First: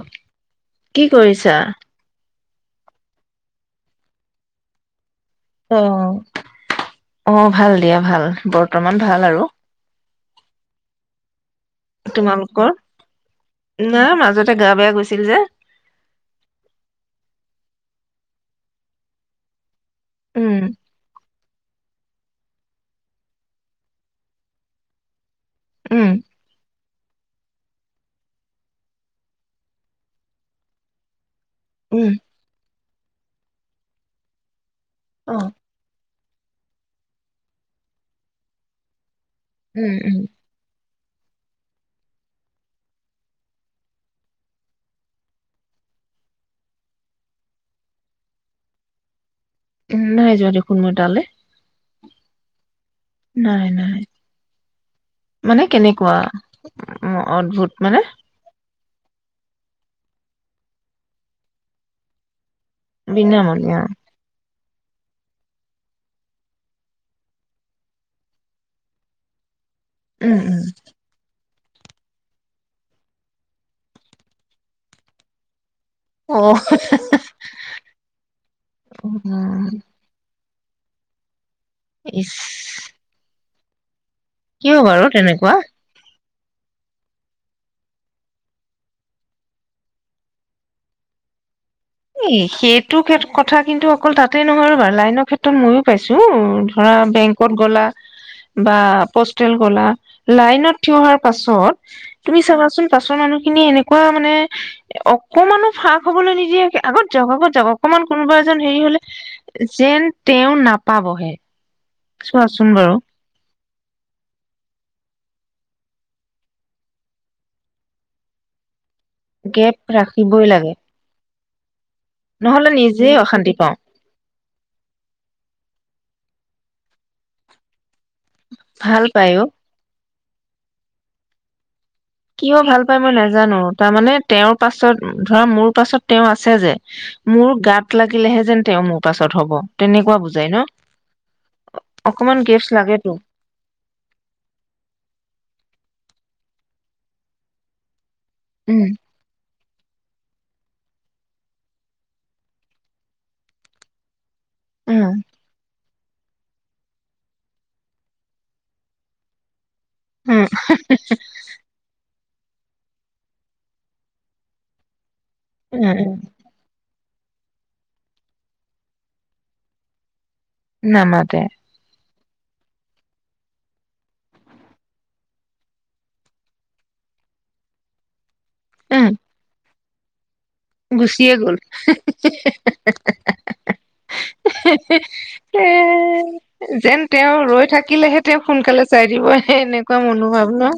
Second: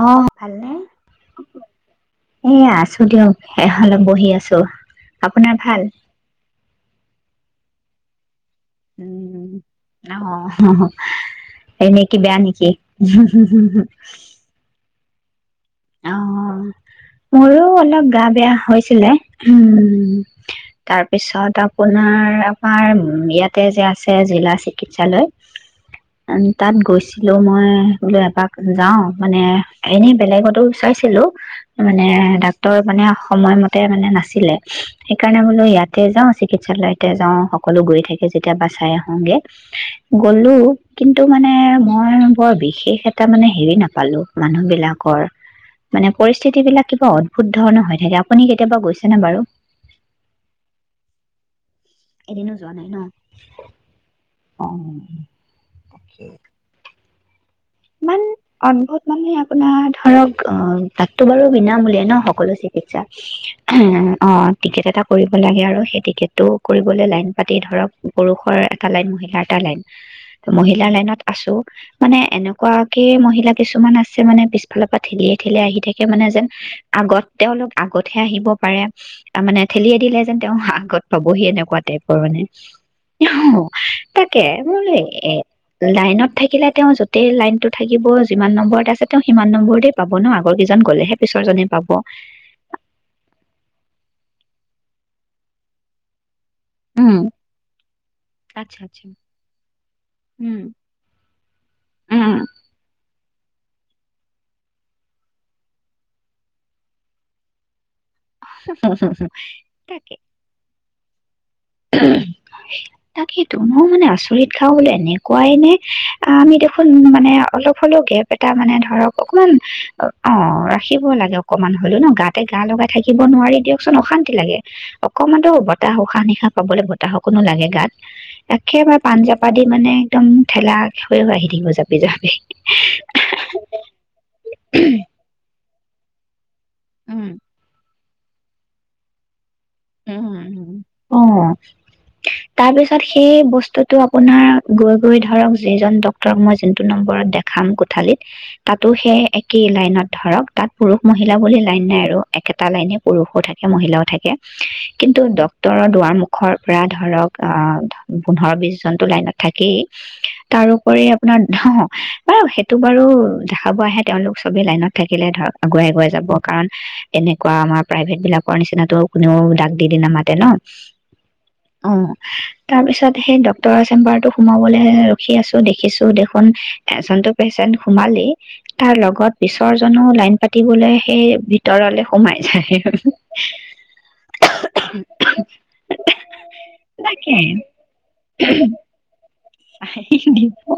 অ ভালনে? কি কৰিছা? এ আছো দিয়ক এফালে বহি আছো আপোনাৰ ভাল? অঁ ভাল দিয়া ভাল বৰ্তমান ভাল আৰু উম অ' এনে কি বেয়া তোমালোকৰ নেকি কি কৈছে অঁ মোৰো অলপ গা বেয়া হৈছিলে। উম উ, উম তাৰ পিছত আ আপোনাৰ, আমাৰ ইয়াতে যে আছে জিলা চিকিৎসালয় উম তাত গৈছিলো মই লৈ এপাক যাও মানে, এনে বেলেগত টো চাইছিলো মানে, উম ডাক্তৰ মানে সময় মতে তাতে মানে নাছিলে অ সেইকাৰণে বোলো ইয়াতে যাও চি চিকিৎসালয়তে যাওঁ সকলো গৈ থাকে যেতিয়া এবাৰ চাই আহোঁগৈ উম উম গলো কিন্তু মানে মই বৰ বিশেষ এটা মানে হেৰি নাপালো মানুহ বিলাকৰ মানে পৰিস্থিতি বিলাক কিবা অদ্ভুত ধৰণৰ হৈ থাকে। আপুনি কেতিয়াবা গৈছেনে বাৰু? উম, নাই যোৱা দেখোন মই তালৈ, এদিনো যোৱা নাই ন নাই নাই, অ মানে কেনেকুৱা? অ', অদ্ভুত। মানে ইমান অদ্ভুত মানুহে আপোনাৰ ধৰক অ' তাততো বাৰু বিনামূলীয়া ন সকলো দেখিছা বিনামূলীয়া অঁ টিকেট এটা কৰিব লাগে আৰু সেই টিকেটটো কৰিবলৈ লাইন পাতি ধৰক পুৰুষৰ এটা লাইন মহিলাৰ এটা লাইন উম উম মহিলা লাইনত আছো মানে এনে কুৱাকে মহিলা কিছুমান আছে, মানে পিছফালৰ পৰা ঠেলিয়াই -ঠেলিয়াই আহি থাকে। সে, 'মানে অ যেন, আগত তেওঁলোক- আগতহে আহিব পাৰে মানে অ উম ', ঠেলিয়ে দিলে যেন। তেওঁ [unintelligible] পাবহি এনেকুৱা পোৱা টাইপৰ ইচ মানে অ তাকে কিয় মোৰ বাৰু এ তেনেকুৱা লাইনত থাকিলে তেওঁ য' ত, - গোটেই লাইনটো থাকিব, যিমান নম্বৰত আছে তেওঁ সিমান নম্বৰতেই পাব ন ', আগৰকেইজন গ'লেহে পিছৰজনে পাব। এ', সেইটো সেত কথা কিন্তু, অকল তাত, তাতে নহয় ৰবা, লাইনৰ ক্ষেত্ৰত ময়ো পাইছো, ধৰা উম বেংকত গ'লা বা আচ্ছা আচ্ছা পোষ্টেল গ'লা উম লাইনত থিয় হোৱাৰ পাছত উম তুমি চাবাচোন পাছৰ মানুহ -খিনি এনেকুৱা মানে অকমানো- ফাক হবলৈ নিদিয়ে কিয়? আগত যাৱক আগত যাব অকমান কোনোবা এজন হেৰি হলে যেন তাকে তেওঁ নাপাবহে চোৱাচোন বাৰু তুমিও মানে আচৰিত খাওঁ বোলে এনেকুৱাই নে ', আমি দেখোন মানে অলপ হ'লেও গেপ এটা মানে ধৰক, অকমান গেপ ৰাখিবই অ', লাগে ৰাখিব লাগে। কমান হলেও ন গাতে গা নহলে লগাই নিজে থাকিব অশান্তি নোৱাৰি পাওঁ দিয়কচোন অশান্তি লাগে অকমানতো বতাহ উশাহ নিশাহ খাবলৈ বতাহ অকনো লাগে গাত একেবাৰে, ভাল পান- পায় অ জাপা দি মানে, একদম ঠেলা হৈ হৈ আহি থাকিব যাত কিয় ভাল পাই মই নাজানো, তাৰমানে তেওঁৰ পাছত ধৰা মোৰ, তছত তেওঁ আ, '- চেযে উম মোৰ গাত লাগিলেহে যেন তেওঁ মোৰ পাছত হ'ব তেনেকুৱা বুজাই ন উম্ ', -অ', অকমান গেপছ তাৰপিছত লাগেতো সেই বস্তুতটো আপোনাৰ গৈ -গৈ ধৰক, যিজন ডক্তৰক মই', নম্বৰত দেখাম কোঠালিত। উম তাতো সে এক কি লাইনত ধৰক তাত পুৰুষ মহিলা বুলি লাইন নাই আৰু একেটা লাইনে পুৰুষও থাকে মহিলাও থাকে উম কিন্তু ডক্টৰত দুৱাৰ- মুখৰ পৰা ধৰক পোন্ধৰ- বিছ জনটো লাইনত থাকেই। উম তাৰোপৰি আপোনাৰ [unintelligible] বাৰু সেইটো বাৰু দেখাব আহে তেওঁলোক চবেই লাইনত থা হিলে ধৰক উম আগুৱাই উম আগুৱাই যাব কাৰণ তেনেকুৱা আমাৰ প্ৰাইভেট বিলাকৰ নিচিনাটো কোনেও দাগ দি দি নামাত- নহ, নামাতে অহ। তাৰ পিছত সেই ডক্তৰৰ চেম্বাৰটো সোমাবলৈ ৰখি আছো দেখিছো দেখোন এ চনটো পেচেন্ট সোমালেই তাৰ উম লগত পিছৰ [unintelligible] লাইন পাতিবলে সেই গুচিয়ে গ'ল ভিতৰলে সোমাই যায়। এ যেন তেওঁ তাকে ৰৈ থাকিলেহে তেওঁক সোনকালে চাই দিব হে এনেকুৱা মনোভাৱ ন?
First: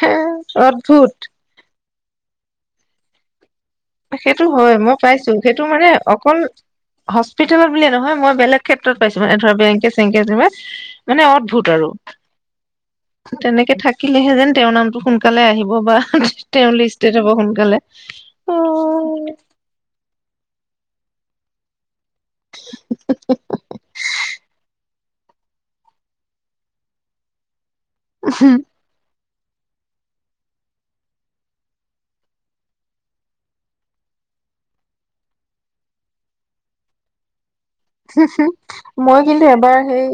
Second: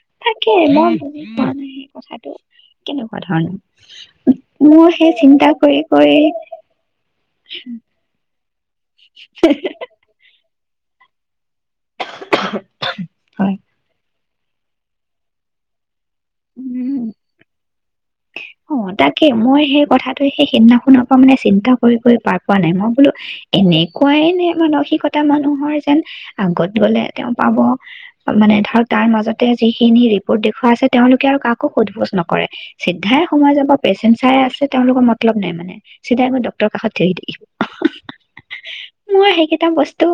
হে তাকে মই বুজি অদ্ভুত পোৱা নাই কথাটো কেনেকুৱা ধৰণ সেইটো হয় মই পাইছো সেইটো কৰি মানে কৰি অকল হস্পিতেলত বুলিয়ে নহয় মই বেলেগ ক্ষেত্ৰত পাইছো মানে ধৰা বেংকে চেংকে মানে অদ্ভুত আৰু হয় তেনেকে থাকিলেহে যেন তেওঁৰ নামটো সোনকালে আহিব বা তেওঁৰ উম লিষ্টেড হ'ব সোনকালে অ', তাকে মই সেই কথাটো সেইদিনা খনৰ মানে চিন্তা কৰি কৰি পাৰ পোৱা নাই মই বোলো এনেকুৱাই নে মানসিকত এটা মানুহৰ যেন, আগত গ'লে তেওঁ পাব। মানে ধৰক তাৰ মাজত যিখিনি ৰিপৰ্ট দেখুৱা আছে তেওঁলোকে আৰু কাকো সোধ পোজ নকৰে চিধাই সময় যাব পেচেণ্ট চাই আছে তেওঁলোকৰ মতলব নাই মানে, চিধাই গৈ ডক্তৰৰ কাষত থিয়হি থাকি হু মই কিন্তু এবাৰ বস্তু সেই,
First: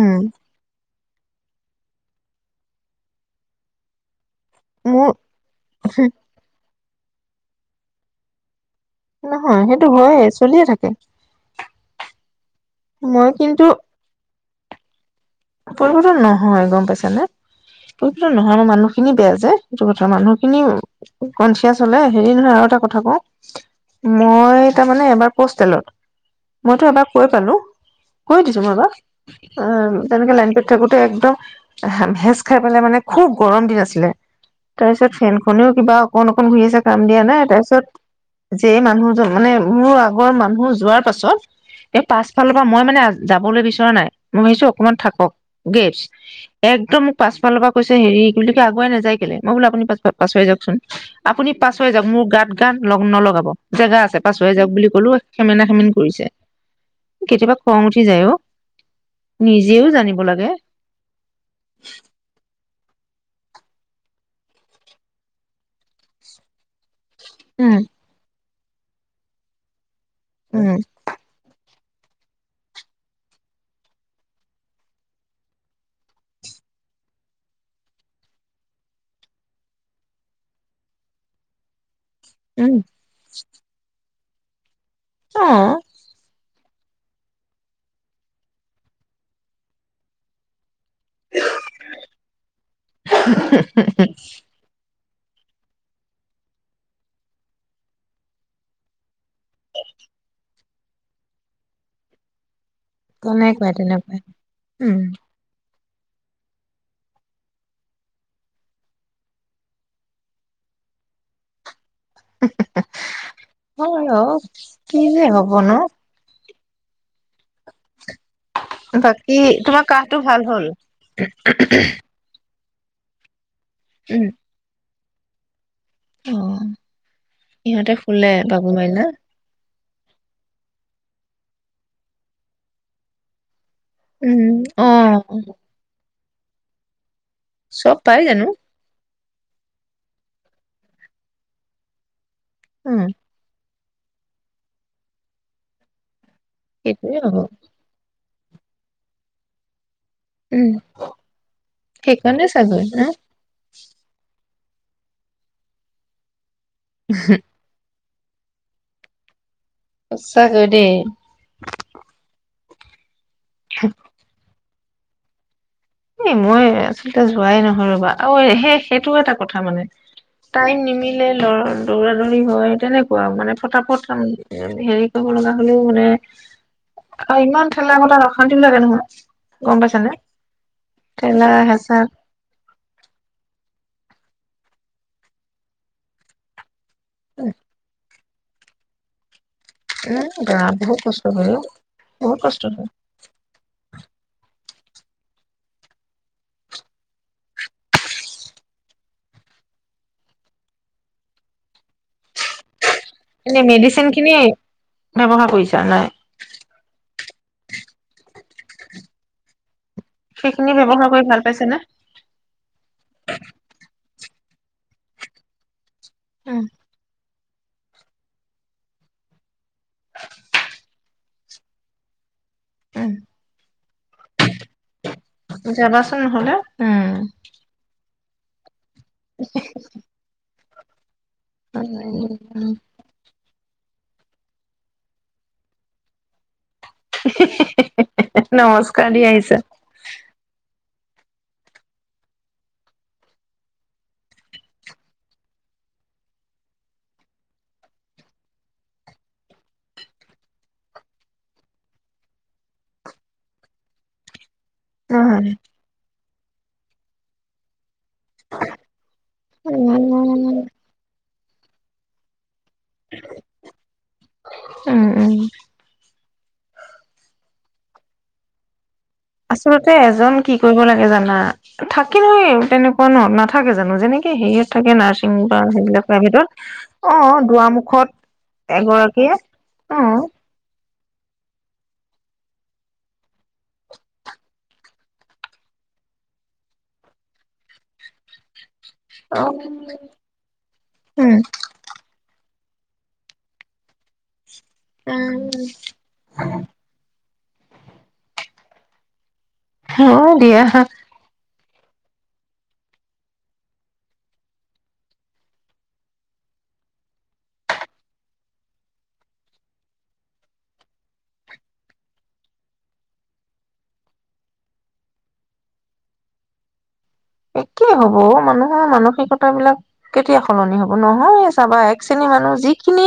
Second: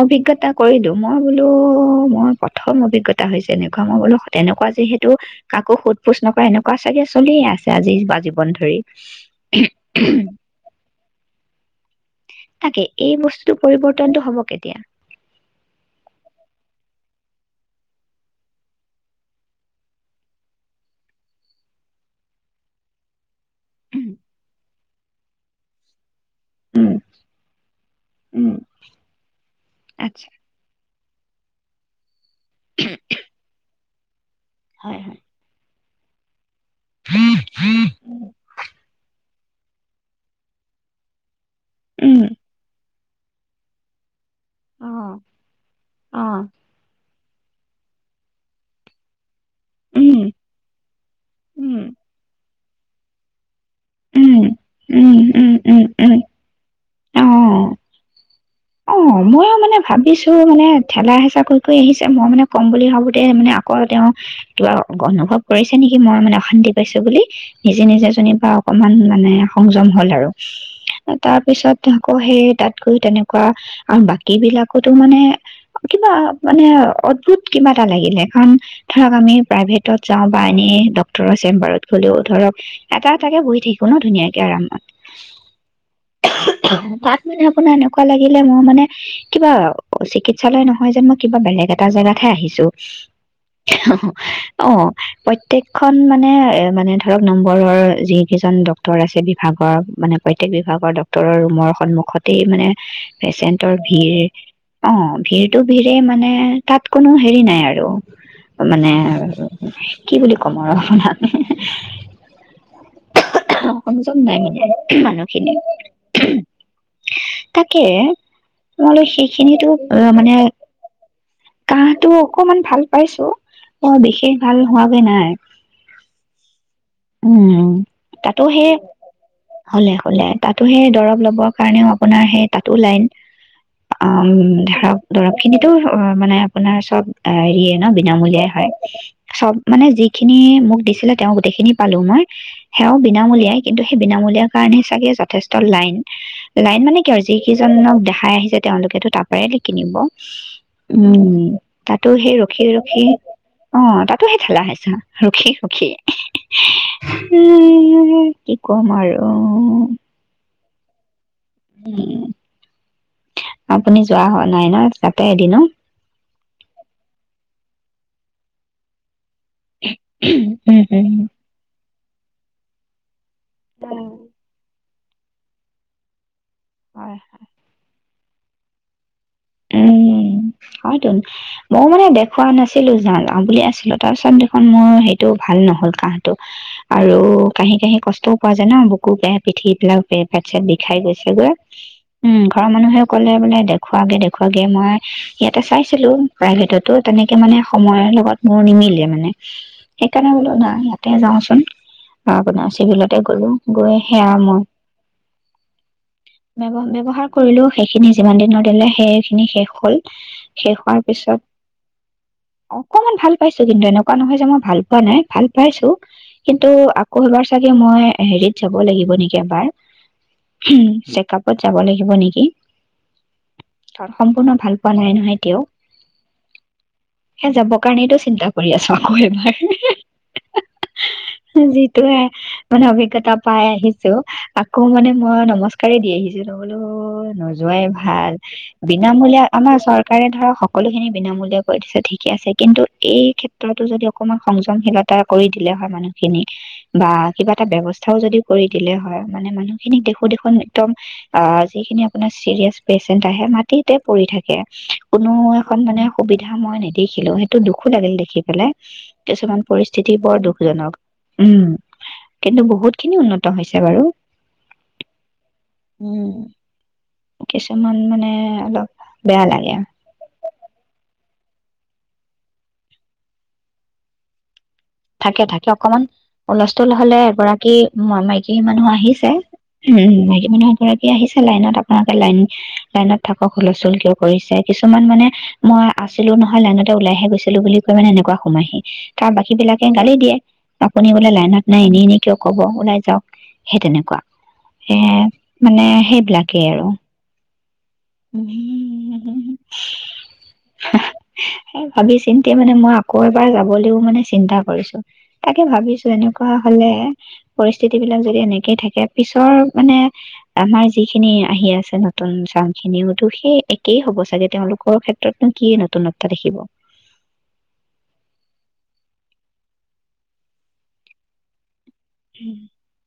উম। অভিজ্ঞতা কৰিলো মই বোলো, মোৰ প্ৰথম অভিজ্ঞতা হৈছে এনেকুৱা মই বোলো তেনেকুৱা মোৰ যিহেতু কাকো সোধ পোছ নকৰে এনে [unintelligible] চাগে চলিয়ে আছে আজি-আজীৱন ধৰি। নহয় সেইটো হয়ে চলিয়ে থাকে। তাকে এই মই বস্তুতটো কিন্তু পৰিবৰ্তনতটো হব কে এতিয়া পৰিৱৰ্তন নহয় গম পাইছানে পৰিৱৰ্তন নহয় মোৰ মানুহখিনি বেয়া যে সেইটো কথা মানুহখিনি কনচিয়াচ হলে হেৰি নহয় আৰু এটা কথা কওঁ মই তাৰমানে এবাৰ পোষ্টেলত মইতো উম এবাৰ কৈ পালো কৈ উম দিছো মই এবাৰ আহ আচ্ছা তেনেকে লাইনটোত থাকো একদম খাই পেলাই মানে খুব গৰম দিন আছিলে হয় তাৰপিছত হয় ফেনখনেও কিবা অকণো খন ঘূৰি আছে কাম দিয়া নাই তাৰপিছত যে মানুহজন মানে মোৰ আগৰ মানুহ যোৱাৰ পাছত এই উম পাছফালৰ পৰা মই মানে যাবলৈ বিচৰা নাই মই অ অকমান থাকক গেপচ অ একদম পাছফালৰ পৰা কৈছে হেৰি কি বুলি আগুৱাই নাযায় কেলে মই বোলো আপুনি পাছক উম পাছোৱাই যাকচোন আপুনি উম পাছোৱাই যাওক মোৰ গাত তাত লগ নোলগাব জেগা আছে উম পাছুৱে যাওক বুলি ক'লো উম উম সেমেনা উম সেমেন উম কৰিছে অ কেতিয়াবা খং উঠি যায় অ অ মইও মানে নিজেও জানিব ভাবিছো লাগে মানে ঠেলা হেঁচা কৰি কৰি আহিছে মই মানে কম বুলি ভাবোতে মানে আকৌ তেওঁ কিবা অনুভৱ কৰিছে নেকি মই মানে অশান্তি পাইছো বুলি উম নিজে নিজে জনিবা অকমান মানে সংযম হল আৰু উম তাৰপিছত আকৌ সেয়ে তাত গৈ তেনেকুৱা আৰু বাকী বিলাকতো মানে কিবা মানে অদ্ভুত কিবা এটা লাগিলে কাৰণ ধৰক আমি প্ৰাইভেটত যাওঁ বা এনে ডক্টৰৰ চেম্বাৰত হলেও ধৰক উম এটা এটাকে বহি থাকো ন ধুনীয়াকে কেৰমত অ [inaudible] তাত মানে আপোনাৰ এনেকুৱা লাগিলে মই মানে কিবা চিকিৎসালয় নহয় হয় যেন মই কিবা বেলেগ এটা জেগাত হে আহিছো অ প্ৰত্যেকখন মানে মানে ধৰক নম্বৰৰ যিকেইজন ডক্তৰ আছে বিভাগৰ মানে প্ৰত্যেক বিভাগৰ ডক্তৰৰ ৰুমৰ সন্মুখতেই মানে তেনেকুৱাই পেচেণ্টৰ তেনেকুৱাই ভিৰ অ উম ভিৰটো [unintelligible] মানে তাত কোনো হেৰি নাই আৰু মানে, কি বুলি ক'ম আৰু। [unintelligible] হয় সংযম অ নাই মানে, কি যে মানুহখিনি। হব ন তাকে। [unintelligible] বাকী সেইখিনিতো তোমাৰ কাহটো মানে, ভাল হ'ল কাঁহটো অকমান ভাল পাইছো। উম দেখি ভাল হোৱা নাই। অ', উম ইহঁতে শুলে, বাবু মাইনা? শুলে শুলে, তাতো সেই দৰব ল'বৰ কাৰণেও আপোনাৰ সেই তাতো লাইন। অ', উম অ ধৰক দৰৱ খিনিতো অ' মানে আপোনাৰ চব হেৰিয়ে ন' চব পাই জানো বিনামূলীয়াই হয়। চব মানে, যিখিনি মোক দিছিলে তেওঁ গোটেইখিনি পালো মই। অ সেয়াও বিনামূলীয়াই। কিন্তু সেই বিনামূলীয়াৰ কাৰণেই চাগে যথেষ্ট লাইন। লাইন মানে কি সেইটোৱে আৰু যি হ'ব কেইজন দেখাই আহিছে তেওঁলোকেতো তাৰ পৰাই দি কিনিব। উম তাতো সেই সেইকাৰণে ৰখি চাগৈ ন ৰখি অ তাতো সেই [unintelligible] ওহো। কি ক'ম আৰু সছাকৈ দেই। আপুনি যোৱা হয়। নাই ন তাতে এদিন এই মই আচলতে যোৱাই ৰ'বা আৰু সেই সেইটো এটা কথা মানে, উম, উম। টাইম নিমিলে [unintelligible] দৌৰা দৌৰি হয়, তেনেক [unintelligible] মানে ফটাফট উম, হেৰি পুৰণা হ'লেও মানে হয়। অ', ইমান ঠেলা [unintelligible] [unintelligible] নহয়। গম পাইছা নে? উম, [unintelligible] ময়ো মানে দেখুৱা নাছিলো যা-যাওঁ বুলিয়ে আছিলো। [unintelligible] দেখোন মোৰ সেইটো ভাল নহল কাহটো আৰু কাহি কাহি কষ্ট পোৱা ন' বুকু পে পিঠি এই বিলাক উম পেট বা চেট বিষাই বহুত কষ্ট গৈছেগৈ হয় অ বহুত উম কষ্ট ঘৰৰ হয় মানুহে ক'লে বোলে দে খোৱাগে দেখ খোৱাগে মই ইয়াতে চাইছিলোঁ প্ৰাইভেটতো তেনেকে মানে সময়ৰ লগত মোৰ নিমিলে মানে। সেইকাৰণে বোলো নাই ইয়াতে যাওচোন আপোনাৰ চিভিলত। গলো এনে গৈ মেডিচিন সেয়া খিনি মই ব্যৱহাৰ কৰিছা নাই বৱ ব্য্ৱহাৰ কৰিলো সেইখিনি যিমান দিনৰ দিলে শেষ। সেই খিনি শেষ হ'ল সেইখিনি শেষ হোৱাৰ ব্যৱহাৰ কৰি পিছত ভাল পাইছে নে অকমান ভাল পাইছো কিন্তু এনেকুৱা কোৱা নহয় যে মই ভাল পোৱা নাই, ভাল পাইছোঁ। উম কিন্তু আকৌ এবাৰ চাগে মই হেৰিত যাব লাগিব নেকি এবাৰ। উ, চেক আপত যাব লাগিব নেকি। উম [unintelligible] সম্পূৰ্ণ ভাল পোৱা নাই নহয় এতিয়াও যাবাচোন হ'লে উম। সেই যাবৰ কাৰণেইটো চিন্তা কৰি আছা। আৰু এবাৰ যিটো হে মান অভিগ্ৰটা পাই আহিছো আকৌ মানে মই নমস্কাৰে দি আহিছো বোলো নোযোৱাই ভাল নমস্কাৰ দি বিনামূলীয়া আহিছে আমাৰ চৰকাৰে ধৰক স সকলোখিনি বিনামূলীয়া কৰি দিছে ঠিকে আছে কিন্তু এই ক্ষেত্ৰতো যদি অকমান সংযমশীলতা কৰি দিলে হয় মানুহখিনিক বা কিবা এটা ব্যৱস্থাও যদি কৰি দিলে হয় মানে মানুহখিনিক দেখো দেখোন একদম অ যিখিনি আপোনাৰ চিৰিয়াছ পেচেণ্ট আহে ম তি তে পৰি থাকে কোনো নহয় এখন মানে সুবিধা মই নেদেখিলো, সেইটো দুখ দুখো লাগিল দেখি পেলাই কিছুমান উম পৰিস্থিতি বৰ দুখজনক উম। কিন্তু বহুত খিনি উন্নত হৈছে বাৰু উম উম উম কিছুমান মানে অলপ বেয়া লাগে, আচলতে এজন কি কৰিব লাগে জানা? থাকি নয় তেনেকুৱা ন' নাথাকে জানো, যেনেকে হেৰি থাকে থাকে অকমান হুলস্থুল অ হলে এগৰাকী দুৱাৰমুখত মাইকী মানুহ আহিছে এগৰাকীয়ে উ অ মাইকী মানুহ [unintelligible] আহিছে লাইনত আপোনালোকে লাইন-লাইনত থাকক, হুলস্থুল কিয় কৰিছে, কিছুমান মানে মই আছিলো নহয় লাইনতে ওলাইহে গৈছিলো বুলি কৈ মানে এনেকুৱা সোমাইহি। তাৰ বাকী আহ বিলাকে গালি দিয়ে আপুনি বোলে লাইনাত নাই এনি এনে কিয় কব ওলাই যাওক সেই তেনেকুৱা এ, মানে সেইবিলাকেই আৰু। উম উ [unintelligible] হয় দিয়া স ভাবি চিন্তি মানে মই আকৌ এবাৰ যাবলৈও মানে চিন্তা কৰিছো তাকে ভাবিছো এনেকুৱা হলে পৰিস্থিতি বিলাক যদি এনেকেই থাকে পিছৰ মানে আমাৰ যিখিনি আহি আছে নতুন চান খিনিওতো সেই একেই হ'ব চাগে তেওঁলোকৰ ক্ষেত্ৰতনো কি নতুনত্বা দেখিব। একে হব মানুহৰ মানসিকতাবিলাক কেতিয়া সলনি হব, নহয় চাবা এক [unintelligible] মানুহ যিখিনি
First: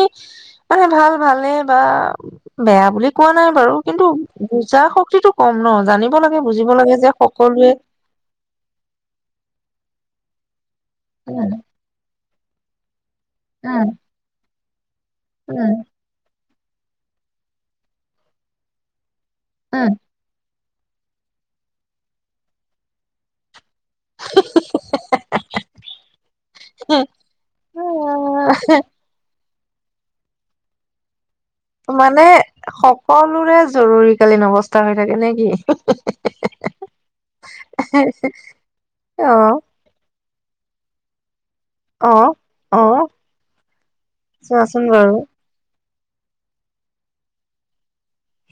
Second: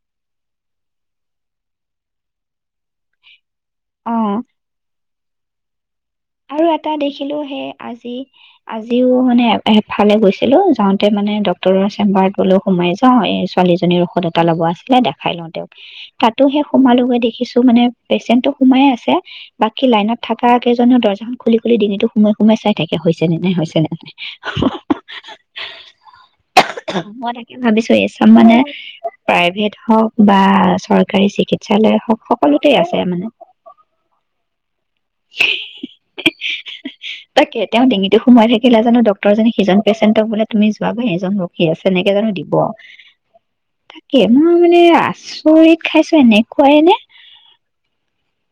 মানে ভাল ভালে বা বেয়া বুলি কোৱা নাই বাৰু কিন্তু অ বুজা [unintelligible] কম ন' জানিব লাগে আৰু বুজিব এটা লাগে যে দেখিলো সেই সকলোৱে আজি আজিও মানে এ-এফালে গৈছিলো। যাওঁতে মানে উম ডক্টৰৰ চেম্বাৰত [unintelligible] সোমাই [unintelligible] এই উম ছোৱালীজনীৰ ঔষধ এটা ল'ব আছে দাদা। খাই লওঁ তেওঁক, তাত তো সে সোমালোগে দেখিছো মানে, পেচেণ্টটো সোমায়ে আছে বাকী উম লাইনত থকা কেইজনে দ খুলি খুলি ডিঙিটো সুমোৱাই সুমুৱাই চাই থাকে, হৈছে নে নাই, হৈছে নাই উম মই তাকে ভাবিছো এই চাম মানে আহ প্ৰাইভেট হওক বা চৰকাৰী চিকিৎসালয় হওক মানে সকলোতে আছে মানে সকলোৰে জৰুৰীকালীন অৱস্থা [unintelligible] থাকে নে কি? [inaudible] তাকে তেওঁ ডিঙিতো সোমাই থাকিলে জানো, অ ড্ক্তৰ জনে সিজন পেচেণ্টক বোলে তুমি যোৱা গৈ এজন ৰখো [unintelligible] আছে এনেকে অ জানো দিব। অ তাকে মই মানে চোৱাচোন বাৰু আচৰিত খাইছো এনে খুৱাই নে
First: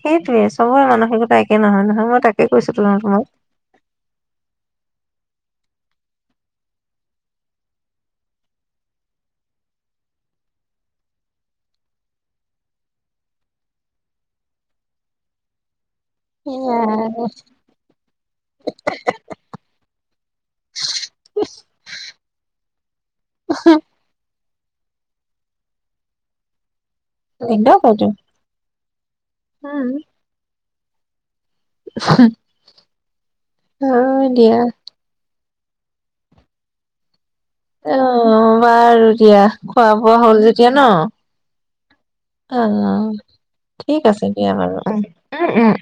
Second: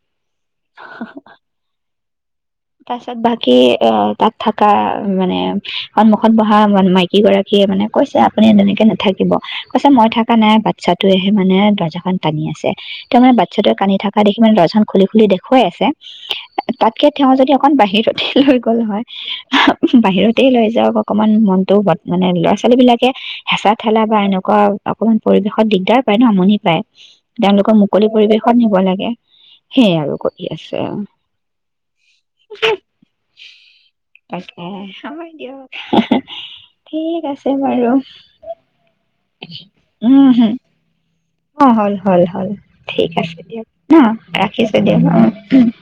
সেইটোয়ে চবৰে মানসিকতা একে নহয় নহয়, মই তাকে কৈছো তো তাৰ পিছত তোমাক বাকী, অ', তাত থাকা, মানে সন্মুখত বহা মাইকী গৰাকীয়ে, মানে, কৈছে, আপুনি তেনেকে নাথাকিব, কৈছে, মই থাকা নাই। বাচ্ছাটোৱেহে, মানে, দৰ্জাখন টানি আছে। ত', মানে, বাচ্ছাটোৱে টানি থাকা দেখি, মানে, দৰ্জাখন খুলি-খুলি দেখুৱাই আছে উ তাতকে তেওঁ যদি অকণ বাহিৰতেই লৈ গ'ল, হয়, বাহিৰতেই লৈ যাওক। অকণমান মনটোও বদ, মানে, ল'ৰা-ছোৱালীবিলাকে হেঁচা-ঠেলা বা এনেক অকমান পৰিৱেশত দিগদাৰ পায় ন আমনি পায় তেওঁলোকৰ দিগদাৰ হয়তো মুকলি পৰিৱেশত নিব লাগে উম সেইয়াও কৰি আছে তেওঁ [inaudible] হয় দিয়া তাকে, হ'ব দিয়ক। ঠিক আছে বাৰু অ বাৰু দিয়া খোৱা বোৱা উম, হ'ল হম, যেতিয়া ন অ হল হল হল অ ঠিক আছে দিয়ক ন ঠিক আছে দিয়া ৰাখিছো বাৰু। উম দিয়ক অ উম উম।